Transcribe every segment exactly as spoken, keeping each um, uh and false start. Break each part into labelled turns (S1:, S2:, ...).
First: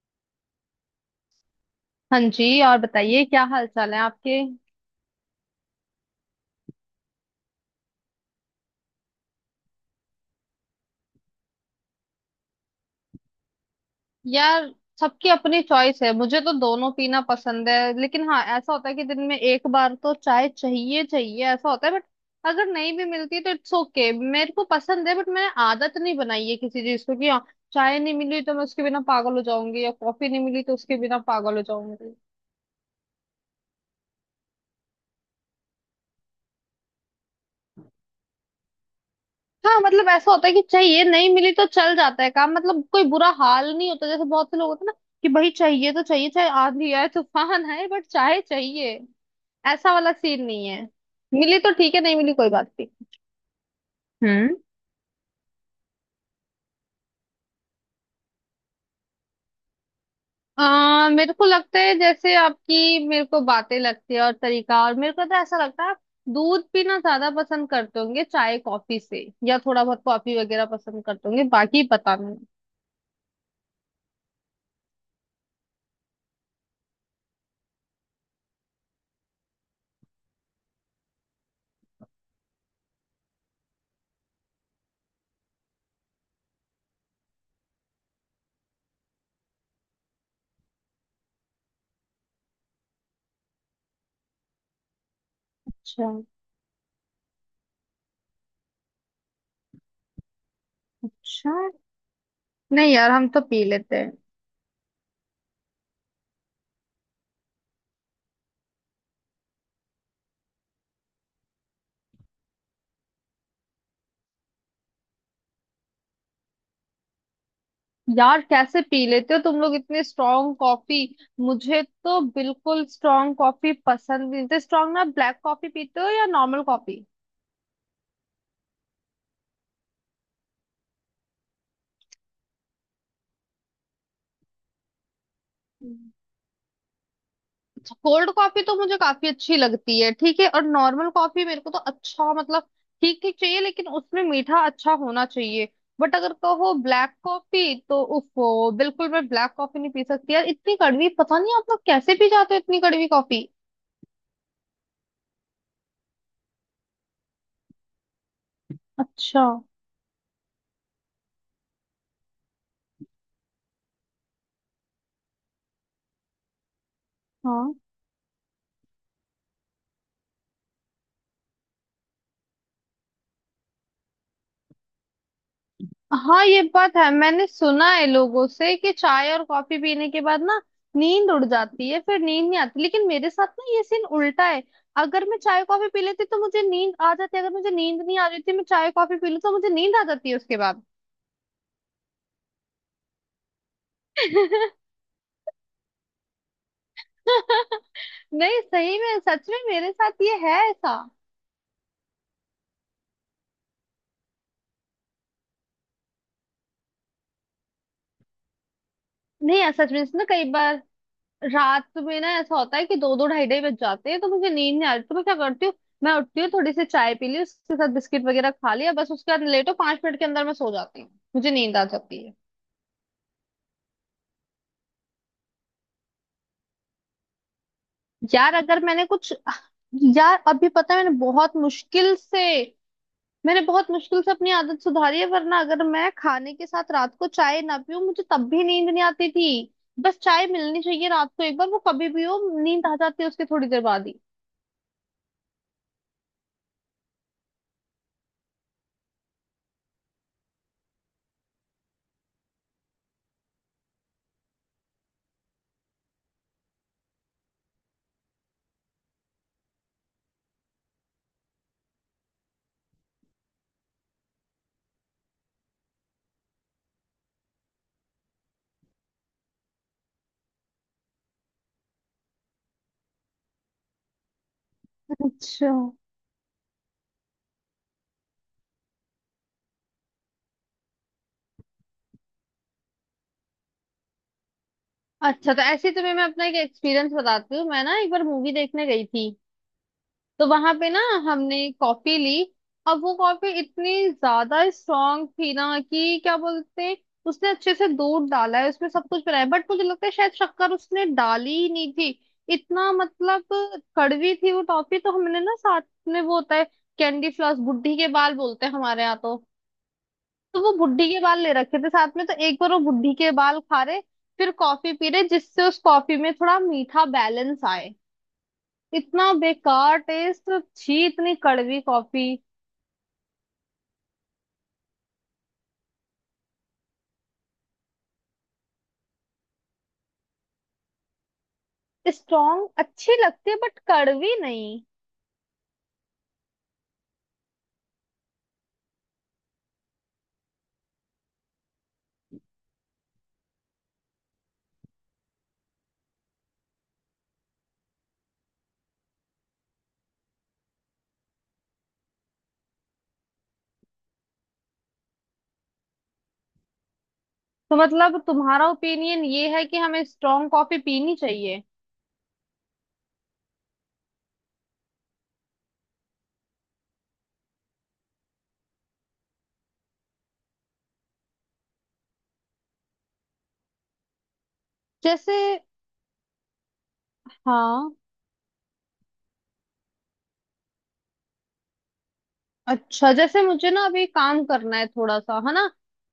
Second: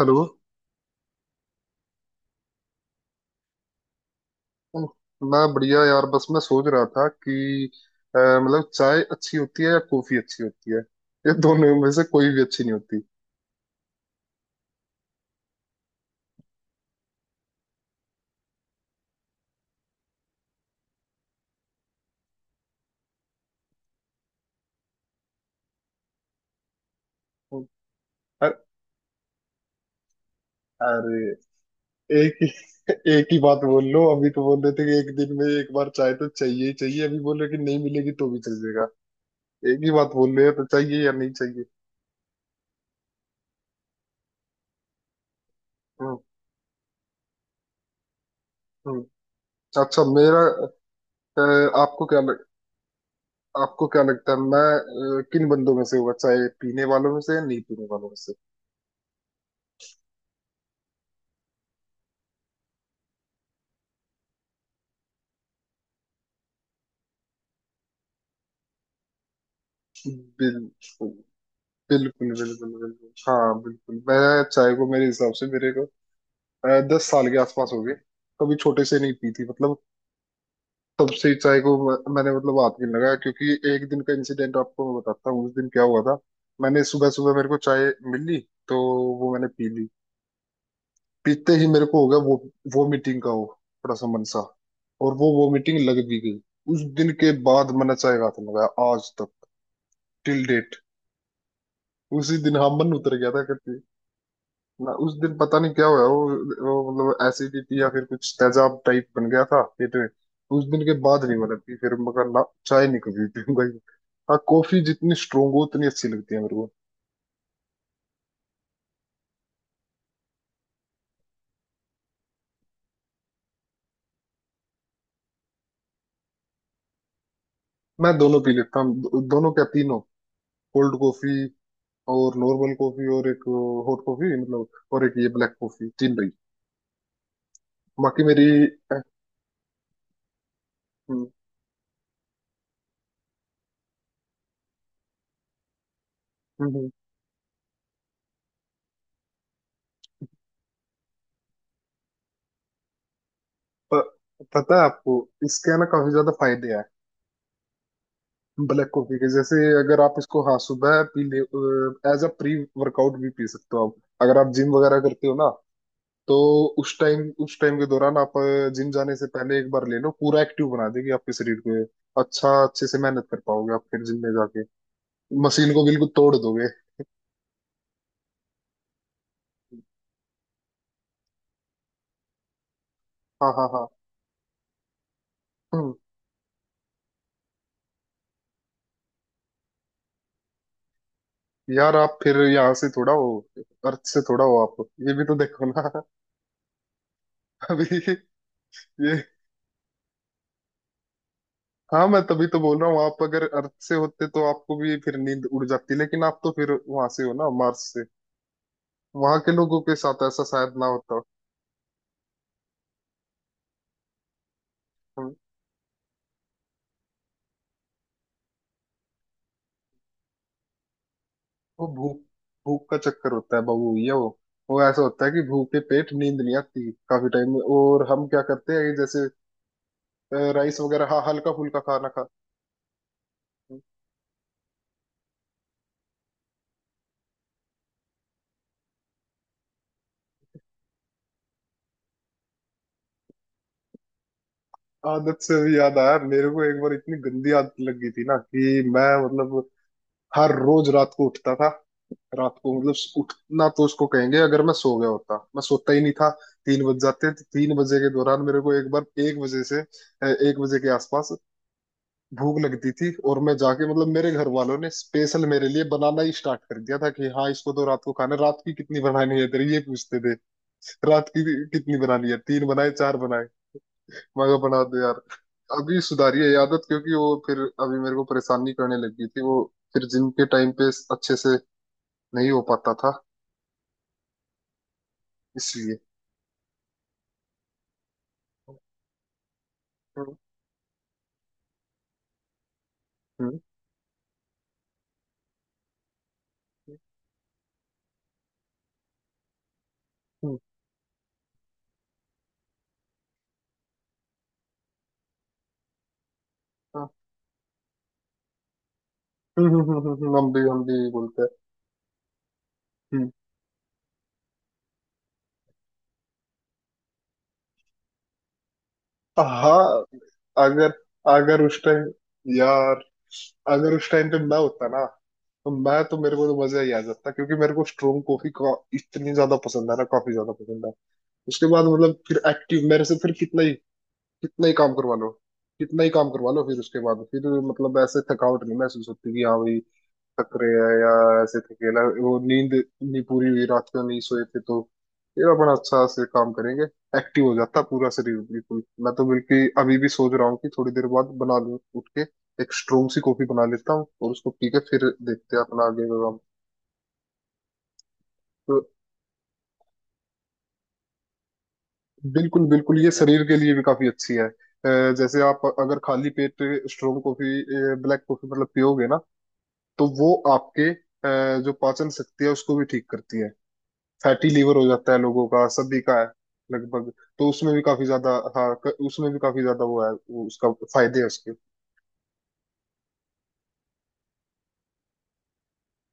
S1: Hello.
S2: हाँ जी, और बताइए क्या हाल चाल है आपके।
S1: मैं बढ़िया यार। बस मैं सोच रहा था कि अ, मतलब चाय अच्छी होती है या कॉफी अच्छी होती है। ये दोनों में से कोई भी अच्छी नहीं होती।
S2: यार, सबकी अपनी चॉइस है, मुझे तो दोनों पीना पसंद है। लेकिन हाँ, ऐसा होता है कि दिन में एक बार तो चाय चाहिए चाहिए ऐसा होता है। बट अगर नहीं भी मिलती तो इट्स ओके okay। मेरे को पसंद है, बट मैंने आदत नहीं बनाई है किसी चीज को कि हाँ, चाय नहीं मिली तो
S1: अ-
S2: मैं उसके बिना पागल हो जाऊंगी, या कॉफी नहीं मिली तो उसके बिना
S1: अरे
S2: पागल हो जाऊंगी।
S1: एक ही एक ही बात बोल लो। अभी तो बोल रहे थे कि एक दिन में एक बार चाय तो चाहिए ही चाहिए, अभी बोल रहे कि नहीं मिलेगी तो भी चल जाएगा।
S2: हाँ
S1: एक ही
S2: मतलब
S1: बात
S2: ऐसा
S1: बोल रहे
S2: होता है
S1: हैं
S2: कि
S1: तो
S2: चाहिए,
S1: चाहिए या
S2: नहीं
S1: नहीं
S2: मिली
S1: चाहिए?
S2: तो चल जाता है काम। मतलब कोई बुरा हाल नहीं होता, जैसे बहुत से लोग होते हैं ना कि भाई चाहिए तो
S1: हम्म
S2: चाहिए, चाहे आंधी आए तूफान आए, बट चाहे चाहिए।
S1: हम्म।
S2: ऐसा
S1: अच्छा।
S2: वाला
S1: मेरा
S2: सीन नहीं है।
S1: अ,
S2: मिली तो ठीक है,
S1: आपको
S2: नहीं
S1: क्या
S2: मिली
S1: लग,
S2: कोई बात नहीं।
S1: आपको क्या लगता है
S2: हम्म।
S1: मैं अ, किन बंदों में से होगा? चाय पीने वालों में से या नहीं पीने वालों में से?
S2: आ, मेरे को लगता है जैसे आपकी मेरे को बातें लगती है और तरीका, और मेरे को तो ऐसा लगता है आप दूध पीना ज्यादा पसंद करते होंगे चाय कॉफी से, या थोड़ा बहुत कॉफी वगैरह पसंद
S1: बिल्कुल
S2: करते होंगे, बाकी पता
S1: बिल्कुल
S2: नहीं।
S1: बिल्कुल बिल्कुल हाँ बिल्कुल। मैं चाय को मेरे हिसाब से मेरे को अ, दस साल के आसपास हो गए। कभी छोटे से नहीं पी थी मतलब। तब से ही चाय को म- मैंने मतलब हाथ नहीं लगाया, क्योंकि एक दिन का इंसिडेंट आपको मैं बताता हूँ उस दिन क्या हुआ था। मैंने सुबह सुबह, मेरे को चाय मिली, तो वो मैंने पी ली। पीते ही मेरे को हो गया वो वो मीटिंग का, हो थोड़ा सा मन सा, और वो वो मीटिंग लग
S2: अच्छा
S1: भी गई। उस दिन के बाद मैंने चाय का हाथ नहीं लगाया आज तक, टिल डेट।
S2: अच्छा।
S1: उसी दिन हाँ, मन
S2: नहीं यार,
S1: उतर
S2: हम
S1: गया
S2: तो
S1: था।
S2: पी लेते हैं।
S1: मैं उस दिन पता नहीं क्या हुआ, वो, वो मतलब एसिडिटी या फिर कुछ तेजाब टाइप बन गया था पेट में। उस दिन के बाद नहीं मैंने पी, फिर मैं कहा ना चाय नहीं कभी पीऊंगा ये। हाँ कॉफी जितनी स्ट्रोंग हो उतनी अच्छी लगती है मेरे को।
S2: यार कैसे पी लेते हो तुम लोग इतनी स्ट्रांग कॉफी? मुझे तो बिल्कुल स्ट्रांग कॉफी पसंद नहीं। तो स्ट्रांग ना, ब्लैक कॉफी पीते हो या नॉर्मल कॉफी?
S1: मैं दोनों पी लेता हूँ। दो, दोनों क्या, तीनों। कोल्ड कॉफी और नॉर्मल कॉफी और एक हॉट कॉफी, मतलब और एक ये ब्लैक कॉफी, तीन भाई। बाकी
S2: कोल्ड
S1: मेरी
S2: कॉफी तो मुझे
S1: अ,
S2: काफी अच्छी लगती है, ठीक है, और नॉर्मल
S1: हम्म,
S2: कॉफी मेरे को तो अच्छा मतलब ठीक ठीक चाहिए, लेकिन उसमें मीठा अच्छा होना चाहिए। बट अगर कहो
S1: हम्म,
S2: ब्लैक कॉफी, तो उफो, बिल्कुल मैं ब्लैक कॉफी नहीं पी सकती यार। इतनी कड़वी, पता नहीं आप लोग कैसे पी जाते हो इतनी कड़वी कॉफी।
S1: प- पता है आपको, इसके है ना काफी ज्यादा फायदे हैं, ब्लैक कॉफी के।
S2: अच्छा।
S1: जैसे अगर आप इसको हाँ सुबह पी ले, एज अ प्री वर्कआउट भी पी सकते हो आप, अगर आप जिम वगैरह करते हो ना। तो उस टाइम, उस
S2: हाँ
S1: टाइम के दौरान आप जिम जाने से पहले एक बार ले लो, पूरा एक्टिव बना देगी आपके शरीर को ये। अच्छा अच्छे से मेहनत कर पाओगे आप फिर, जिम में जाके मशीन को बिल्कुल तोड़
S2: हाँ, ये
S1: दोगे।
S2: बात है। मैंने सुना है लोगों से कि चाय और कॉफी पीने के बाद ना नींद उड़ जाती है, फिर नींद नहीं आती। लेकिन मेरे साथ
S1: हाँ हाँ
S2: ना ये
S1: हाँ।
S2: सीन उल्टा है। अगर मैं चाय कॉफी
S1: हम्म,
S2: पी लेती तो मुझे नींद आ जाती। अगर मुझे नींद नहीं आ रही थी, मैं चाय कॉफी पी लूँ तो मुझे नींद आ जाती है उसके बाद।
S1: यार आप फिर यहाँ से थोड़ा हो, अर्थ से थोड़ा हो आप, ये भी तो देखो ना। अभी
S2: नहीं सही
S1: ये,
S2: में, सच में मेरे साथ ये है ऐसा।
S1: हाँ मैं तभी तो बोल रहा हूँ, आप अगर अर्थ से होते तो आपको भी फिर नींद उड़ जाती, लेकिन आप तो फिर वहां से हो ना, मार्स से, वहां के
S2: नहीं है,
S1: लोगों
S2: सच
S1: के
S2: में। इसमें
S1: साथ ऐसा
S2: कई
S1: शायद
S2: बार
S1: ना होता हो।
S2: रात में ना ऐसा होता है कि दो दो ढाई ढाई बज जाते हैं, तो मुझे नींद नहीं आ रही, तो मैं क्या
S1: हम-
S2: करती हूँ, मैं उठती हूँ, थोड़ी सी चाय पी ली, उसके साथ बिस्किट वगैरह खा लिया, बस उसके बाद लेटो, पांच मिनट के अंदर मैं सो जाती हूँ, मुझे नींद आ
S1: वो भूख,
S2: जाती है।
S1: भूख का चक्कर होता है बबू ये। वो वो ऐसा होता है कि भूखे पेट नींद नहीं आती काफी टाइम में, और हम क्या
S2: यार
S1: करते
S2: अगर
S1: हैं कि
S2: मैंने
S1: जैसे
S2: कुछ
S1: अ,
S2: यार अभी
S1: राइस
S2: पता है
S1: वगैरह,
S2: मैंने
S1: हाँ हल्का
S2: बहुत
S1: फुल्का खाना
S2: मुश्किल
S1: खाते
S2: से मैंने
S1: हैं।
S2: बहुत मुश्किल से अपनी आदत सुधारी है, वरना अगर मैं खाने के साथ रात को चाय ना पीऊं, मुझे तब भी नींद नहीं आती थी। बस चाय मिलनी चाहिए रात को एक बार, वो कभी भी हो, नींद आ जाती है उसके थोड़ी देर बाद ही।
S1: आदत से भी याद आया मेरे को, एक बार इतनी गंदी आदत लग गई थी ना कि मैं मतलब हर रोज रात को उठता था। रात को मतलब, उठना तो उसको कहेंगे अगर मैं सो गया होता, मैं सोता ही नहीं था। तीन बज जाते, तो तीन बजे के दौरान मेरे को, एक बार एक बजे से अ, एक बजे के आसपास भूख लगती थी, और मैं जाके मतलब, मेरे घर वालों ने स्पेशल मेरे लिए बनाना ही स्टार्ट कर दिया था कि हाँ, इसको तो रात को खाना है। रात की कितनी बनानी है तेरी, ये पूछते थे। रात की कितनी बनानी है, तीन बनाए चार बनाए मगर बना दो यार।
S2: अच्छा
S1: अभी सुधारी है ये आदत, क्योंकि वो फिर अभी मेरे को परेशानी करने लगी थी वो, फिर जिम के टाइम पे अच्छे से नहीं हो पाता था
S2: अच्छा। तो ऐसे ही
S1: इसलिए।
S2: तुम्हें मैं अपना एक एक्सपीरियंस बताती हूँ। मैं ना एक बार मूवी देखने गई थी,
S1: हम्म
S2: तो वहां पे ना हमने कॉफी ली। अब वो कॉफी
S1: हम्म
S2: इतनी ज्यादा स्ट्रांग थी ना कि क्या बोलते हैं, उसने अच्छे से दूध डाला है उसमें, सब कुछ बनाया, बट मुझे लगता है शायद
S1: हम्म,
S2: शक्कर उसने डाली ही नहीं थी। इतना मतलब कड़वी थी वो टॉफी, तो हमने ना साथ में, वो होता है
S1: हाँ।
S2: कैंडी फ्लॉस, बुढ़ी के बाल बोलते हैं हमारे यहाँ तो
S1: हम्म, हम्म, हम्म, हम्म, हम भी,
S2: तो वो
S1: हम भी
S2: बुढ़ी
S1: यही
S2: के बाल
S1: बोलते हैं।
S2: ले रखे थे साथ में। तो एक बार वो बुढ़ी
S1: हम्म,
S2: के बाल खा रहे, फिर कॉफी पी रहे, जिससे उस कॉफी में थोड़ा मीठा बैलेंस आए। इतना बेकार
S1: हाँ।
S2: टेस्ट,
S1: अगर
S2: छी, इतनी
S1: अगर उस
S2: कड़वी
S1: टाइम,
S2: कॉफी।
S1: यार अगर उस टाइम पे मैं होता ना, तो मैं तो, मेरे को तो मजा ही आ जाता, क्योंकि मेरे को स्ट्रोंग कॉफी का इतनी ज्यादा पसंद है ना, काफी ज्यादा पसंद है। उसके बाद मतलब फिर
S2: स्ट्रॉन्ग
S1: एक्टिव, मेरे से
S2: अच्छी
S1: फिर
S2: लगती है,
S1: कितना ही
S2: बट कड़वी
S1: कितना ही
S2: नहीं।
S1: काम करवा लो, कितना ही काम करवा लो, फिर उसके बाद फिर मतलब ऐसे थकावट नहीं महसूस होती कि हाँ भाई थक रहे हैं, या ऐसे थके ना वो नींद नहीं पूरी हुई रात को नहीं सोए थे तो। फिर अपन अच्छा से काम करेंगे, एक्टिव हो जाता पूरा शरीर बिल्कुल। मैं तो बिल्कुल अभी भी सोच रहा हूँ कि थोड़ी देर बाद बना लूं, उठ के एक स्ट्रोंग सी कॉफी बना लेता हूँ, और उसको पी के फिर देखते हैं अपना आगे का काम।
S2: तो मतलब तुम्हारा
S1: तो
S2: ओपिनियन ये है कि हमें स्ट्रॉन्ग कॉफी पीनी चाहिए?
S1: बिल्कुल बिल्कुल, ये शरीर के लिए भी काफी अच्छी है। अ, जैसे आप अगर खाली पेट स्ट्रोंग कॉफी, ब्लैक कॉफी मतलब पियोगे ना, तो वो आपके अ, जो पाचन शक्ति है उसको भी ठीक करती है। फैटी लीवर हो जाता है
S2: जैसे?
S1: लोगों का, सभी का है लगभग, तो उसमें भी
S2: हाँ।
S1: काफी ज्यादा, हाँ क- उसमें भी काफी ज्यादा वो है, वो उसका फायदे है उसके।
S2: अच्छा, जैसे मुझे ना अभी काम करना है थोड़ा सा, है ना,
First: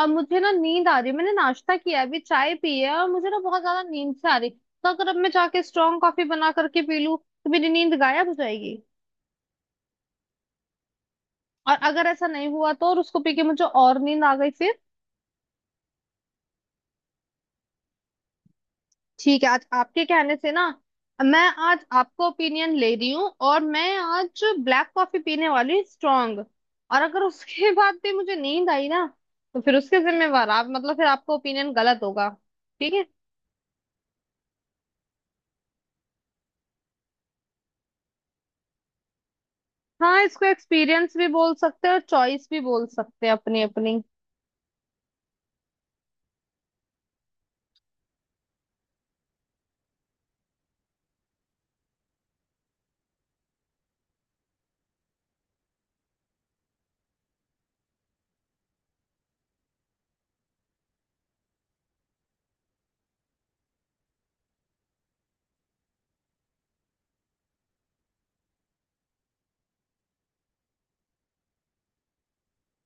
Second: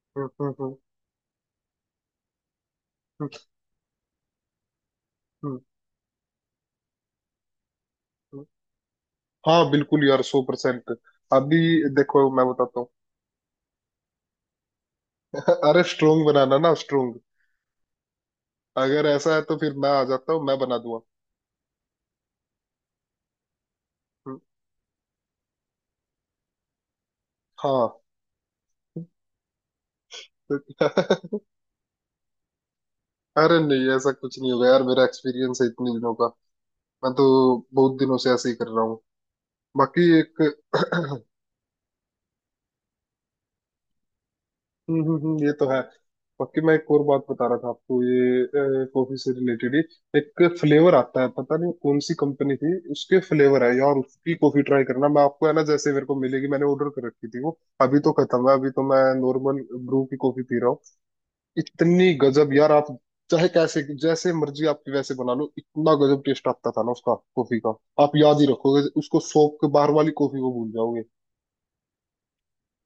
S2: और
S1: हम्म
S2: मुझे ना
S1: हम्म हम्म
S2: नींद आ रही है। मैंने नाश्ता किया है, अभी चाय पी है, और
S1: हम्म,
S2: मुझे ना बहुत ज्यादा नींद से आ रही, तो अगर अब मैं
S1: हम्म,
S2: जाके स्ट्रॉन्ग कॉफी बना करके पी लूं, तो मेरी नींद गायब हो
S1: हम्म।
S2: जाएगी।
S1: हाँ बिल्कुल यार, सौ परसेंट। अभी
S2: और अगर ऐसा
S1: देखो मैं
S2: नहीं हुआ
S1: बताता
S2: तो?
S1: हूँ।
S2: और उसको पी के मुझे और नींद आ गई फिर?
S1: अरे स्ट्रोंग बनाना ना, स्ट्रोंग। अगर ऐसा है
S2: ठीक है,
S1: तो
S2: आज
S1: फिर मैं आ
S2: आपके
S1: जाता
S2: कहने
S1: हूँ,
S2: से
S1: मैं
S2: ना,
S1: बना दूंगा।
S2: मैं, आज आपको ओपिनियन ले रही हूँ, और मैं
S1: हम्म,
S2: आज ब्लैक कॉफी पीने वाली, स्ट्रॉन्ग। और अगर उसके
S1: हाँ।
S2: बाद भी मुझे नींद आई ना, तो फिर उसके जिम्मेवार आप, मतलब फिर आपका ओपिनियन गलत होगा, ठीक है?
S1: अरे नहीं ऐसा कुछ नहीं होगा यार, मेरा एक्सपीरियंस है इतने दिनों का, मैं तो बहुत दिनों से ऐसे ही कर रहा हूँ। बाकी
S2: हाँ, इसको
S1: एक
S2: एक्सपीरियंस भी बोल सकते हैं और चॉइस भी बोल सकते हैं, अपनी अपनी।
S1: हम्म, हम्म, हम्म, ये तो है। बाकी मैं एक और बात बता रहा था आपको, ये कॉफी से रिलेटेड ही एक फ्लेवर आता है, पता नहीं कौन सी कंपनी थी उसके, फ्लेवर है यार उसकी, कॉफी ट्राई करना मैं आपको है ना, जैसे मेरे को मिलेगी। मैंने ऑर्डर कर रखी थी वो, अभी तो खत्म है, अभी तो मैं नॉर्मल ब्रू की कॉफी पी रहा हूँ। इतनी गजब यार आप चाहे कैसे, जैसे मर्जी आपकी वैसे बना लो, इतना गजब टेस्ट आता था ना उसका कॉफी का। आप याद ही रखोगे उसको, सौंफ के बाहर वाली कॉफी को भूल जाओगे।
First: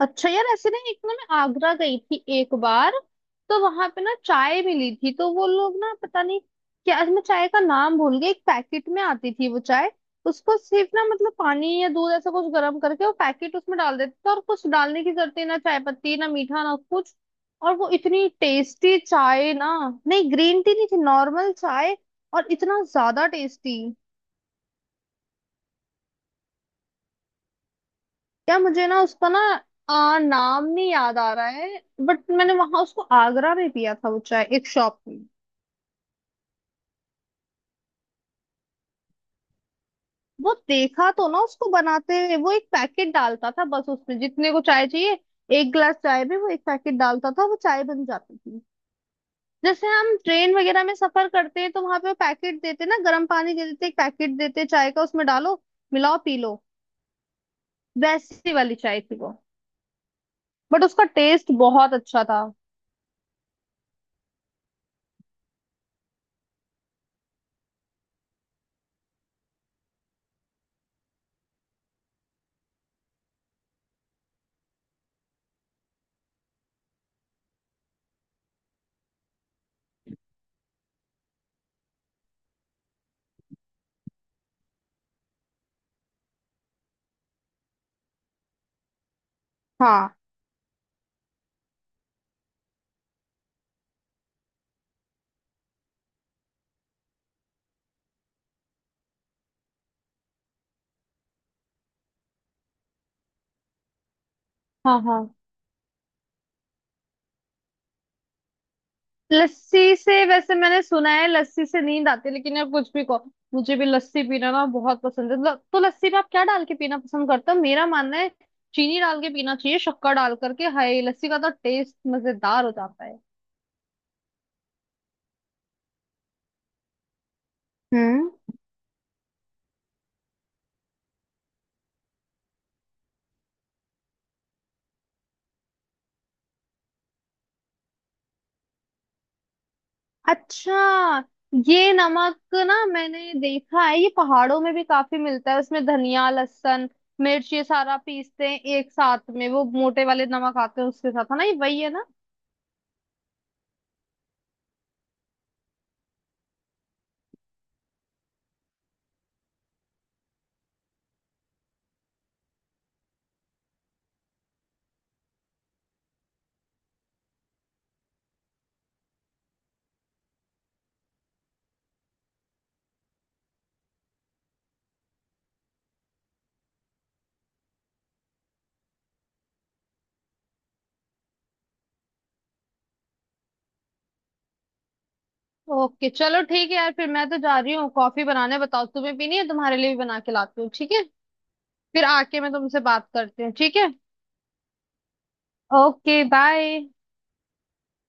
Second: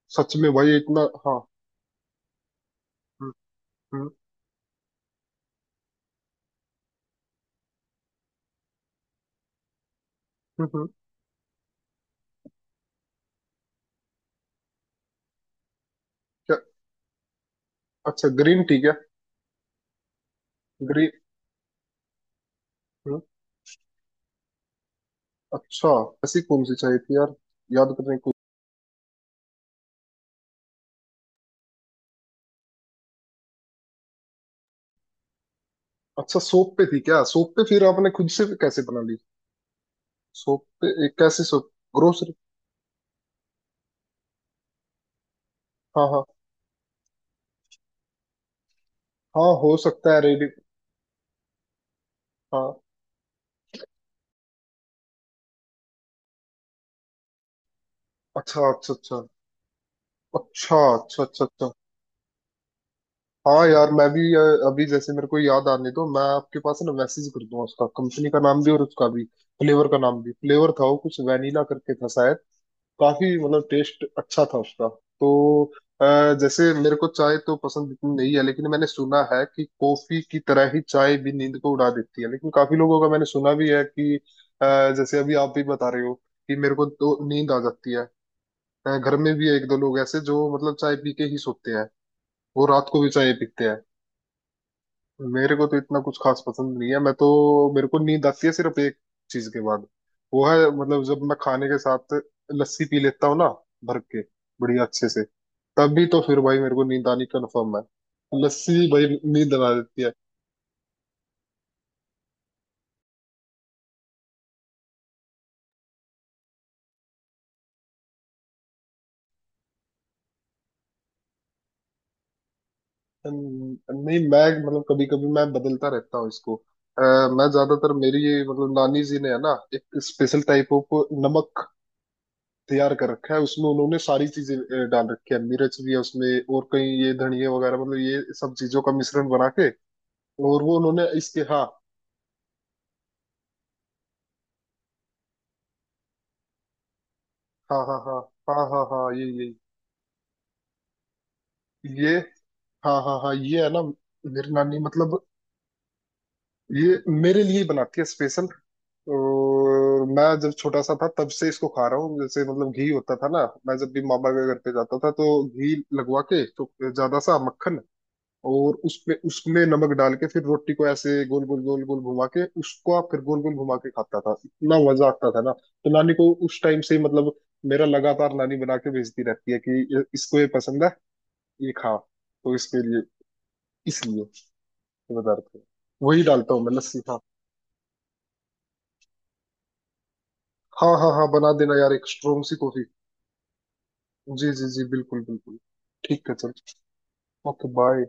S2: अच्छा
S1: सच
S2: यार,
S1: में
S2: ऐसे
S1: भाई
S2: ना, एक
S1: इतना,
S2: ना, मैं
S1: हाँ।
S2: आगरा गई थी एक बार,
S1: हम्म,
S2: तो वहां पे
S1: हम्म।
S2: ना चाय मिली थी, तो वो लोग ना पता नहीं क्या, मैं चाय का नाम भूल गई, एक पैकेट में आती थी वो चाय। उसको
S1: हम्म हम्म,
S2: सिर्फ ना मतलब पानी या दूध ऐसा कुछ गर्म करके वो पैकेट उसमें डाल देते थे, और कुछ डालने की जरूरत ही ना, चाय पत्ती ना,
S1: क्या।
S2: मीठा ना, कुछ। और वो
S1: अच्छा
S2: इतनी
S1: ग्रीन टी क्या?
S2: टेस्टी चाय ना। नहीं, ग्रीन टी नहीं थी,
S1: ग्रीन,
S2: नॉर्मल चाय, और इतना ज्यादा टेस्टी।
S1: अच्छा। ऐसी कौन सी चाय थी यार, याद करने को।
S2: क्या, मुझे ना उसका ना आ, नाम नहीं याद आ रहा है। बट मैंने वहां उसको आगरा में पिया था वो चाय, एक शॉप में।
S1: अच्छा सोप पे थी क्या? सोप पे फिर आपने खुद से कैसे बना ली?
S2: वो
S1: सोप पे,
S2: देखा
S1: एक
S2: तो ना
S1: कैसी
S2: उसको
S1: सोप,
S2: बनाते
S1: ग्रोसरी?
S2: हुए, वो एक पैकेट डालता था बस, उसमें जितने को चाय चाहिए। एक गिलास
S1: हाँ हाँ
S2: चाय में वो एक पैकेट डालता था, वो चाय बन जाती थी।
S1: हाँ, हो
S2: जैसे
S1: सकता
S2: हम
S1: है रेडी।
S2: ट्रेन वगैरह में सफर करते हैं तो वहां पे वो पैकेट
S1: हाँ
S2: देते हैं ना, गर्म पानी के देते हैं, एक पैकेट देते हैं चाय का, उसमें डालो, मिलाओ, पी लो। वैसी
S1: अच्छा
S2: वाली
S1: अच्छा
S2: चाय थी
S1: अच्छा,
S2: वो,
S1: अच्छा
S2: बट उसका
S1: अच्छा अच्छा
S2: टेस्ट
S1: अच्छा।
S2: बहुत अच्छा था।
S1: हाँ यार मैं भी अ, अभी, जैसे मेरे को याद आने दो, मैं आपके पास ना मैसेज कर दूंगा उसका कंपनी का नाम भी और उसका भी फ्लेवर का नाम भी। फ्लेवर था वो कुछ वैनिला करके था, काफी मतलब टेस्ट अच्छा था उसका तो। अ, जैसे मेरे को चाय तो पसंद इतनी नहीं है, लेकिन मैंने सुना है कि कॉफी की तरह ही चाय भी नींद को उड़ा देती है। लेकिन काफी लोगों का मैंने सुना भी है कि अ, जैसे अभी आप भी बता रहे हो कि मेरे को तो नींद आ जाती है। अ, घर में भी एक दो लोग
S2: हाँ
S1: ऐसे जो मतलब चाय पी के ही सोते हैं, वो रात को भी चाय पीते हैं। मेरे को तो इतना कुछ खास पसंद नहीं है, मैं तो, मेरे को नींद आती है सिर्फ एक चीज के बाद, वो है मतलब जब मैं खाने के साथ लस्सी पी लेता हूँ ना, भर के, बढ़िया
S2: हाँ
S1: अच्छे से,
S2: हाँ।
S1: तभी तो फिर भाई मेरे को नींद आनी कन्फर्म है। लस्सी भाई नींद ला
S2: लस्सी
S1: देती है।
S2: से वैसे मैंने सुना है लस्सी से नींद आती है, लेकिन यार कुछ भी कहो, मुझे भी लस्सी पीना ना बहुत पसंद है। ल- तो लस्सी में आप क्या डाल के पीना पसंद करते हो? मेरा मानना है चीनी डाल के पीना चाहिए, शक्कर डाल करके, हाय, लस्सी का तो टेस्ट मजेदार हो जाता है।
S1: न- नहीं मैं मतलब, कभी कभी मैं बदलता रहता हूँ इसको। अ, मैं ज्यादातर, मेरी
S2: हम्म।
S1: ये मतलब नानी जी ने है ना एक स्पेशल टाइप ऑफ नमक तैयार कर रखा है, उसमें उन्होंने सारी चीजें अ, डाल रखी है। मिर्च भी है उसमें, और कहीं ये धनिया वगैरह, मतलब ये सब चीजों का मिश्रण बना के, और
S2: अच्छा,
S1: वो उन्होंने इसके, हाँ।
S2: ये नमक ना मैंने देखा है, ये पहाड़ों में भी काफी मिलता है। उसमें धनिया, लहसुन, मिर्च, ये
S1: हाँ
S2: सारा
S1: हाँ हाँ
S2: पीसते हैं
S1: हाँ हाँ
S2: एक
S1: हाँ ये
S2: साथ में,
S1: ये
S2: वो मोटे वाले नमक आते हैं उसके साथ, है ना, ये वही है ना।
S1: ये हाँ हाँ हाँ ये है ना, मेरी नानी मतलब ये मेरे लिए ही बनाती है स्पेशल। और मैं जब छोटा सा था तब से इसको खा रहा हूँ। जैसे मतलब घी होता था ना, मैं जब भी मामा के घर पे जाता था तो घी लगवा के, तो ज्यादा सा मक्खन, और उस पे उसमें नमक डाल के फिर रोटी को ऐसे गोल गोल गोल गोल घुमा के, उसको आप फिर गोल गोल घुमा के खाता था, इतना मजा आता था ना। तो नानी को उस टाइम से ही मतलब मेरा, लगातार नानी बना के भेजती रहती है कि ये- इसको ये पसंद है, ये खा, तो इसके लिए, इसलिए ये बता रहा था।
S2: ओके,
S1: वही
S2: चलो
S1: डालता हूँ
S2: ठीक
S1: मैं
S2: है यार,
S1: लस्सी,
S2: फिर
S1: हाँ।
S2: मैं तो जा रही हूँ कॉफी बनाने। बताओ तुम्हें पीनी है? तुम्हारे लिए भी बना के लाती हूँ,
S1: हाँ
S2: ठीक है?
S1: हाँ हाँ, बना देना यार
S2: फिर
S1: एक
S2: आके
S1: स्ट्रोंग
S2: मैं
S1: सी
S2: तुमसे
S1: कॉफी।
S2: बात करती हूँ, ठीक है।
S1: जी जी जी बिल्कुल बिल्कुल।
S2: ओके
S1: ठीक है चल,
S2: बाय।
S1: Okay bye.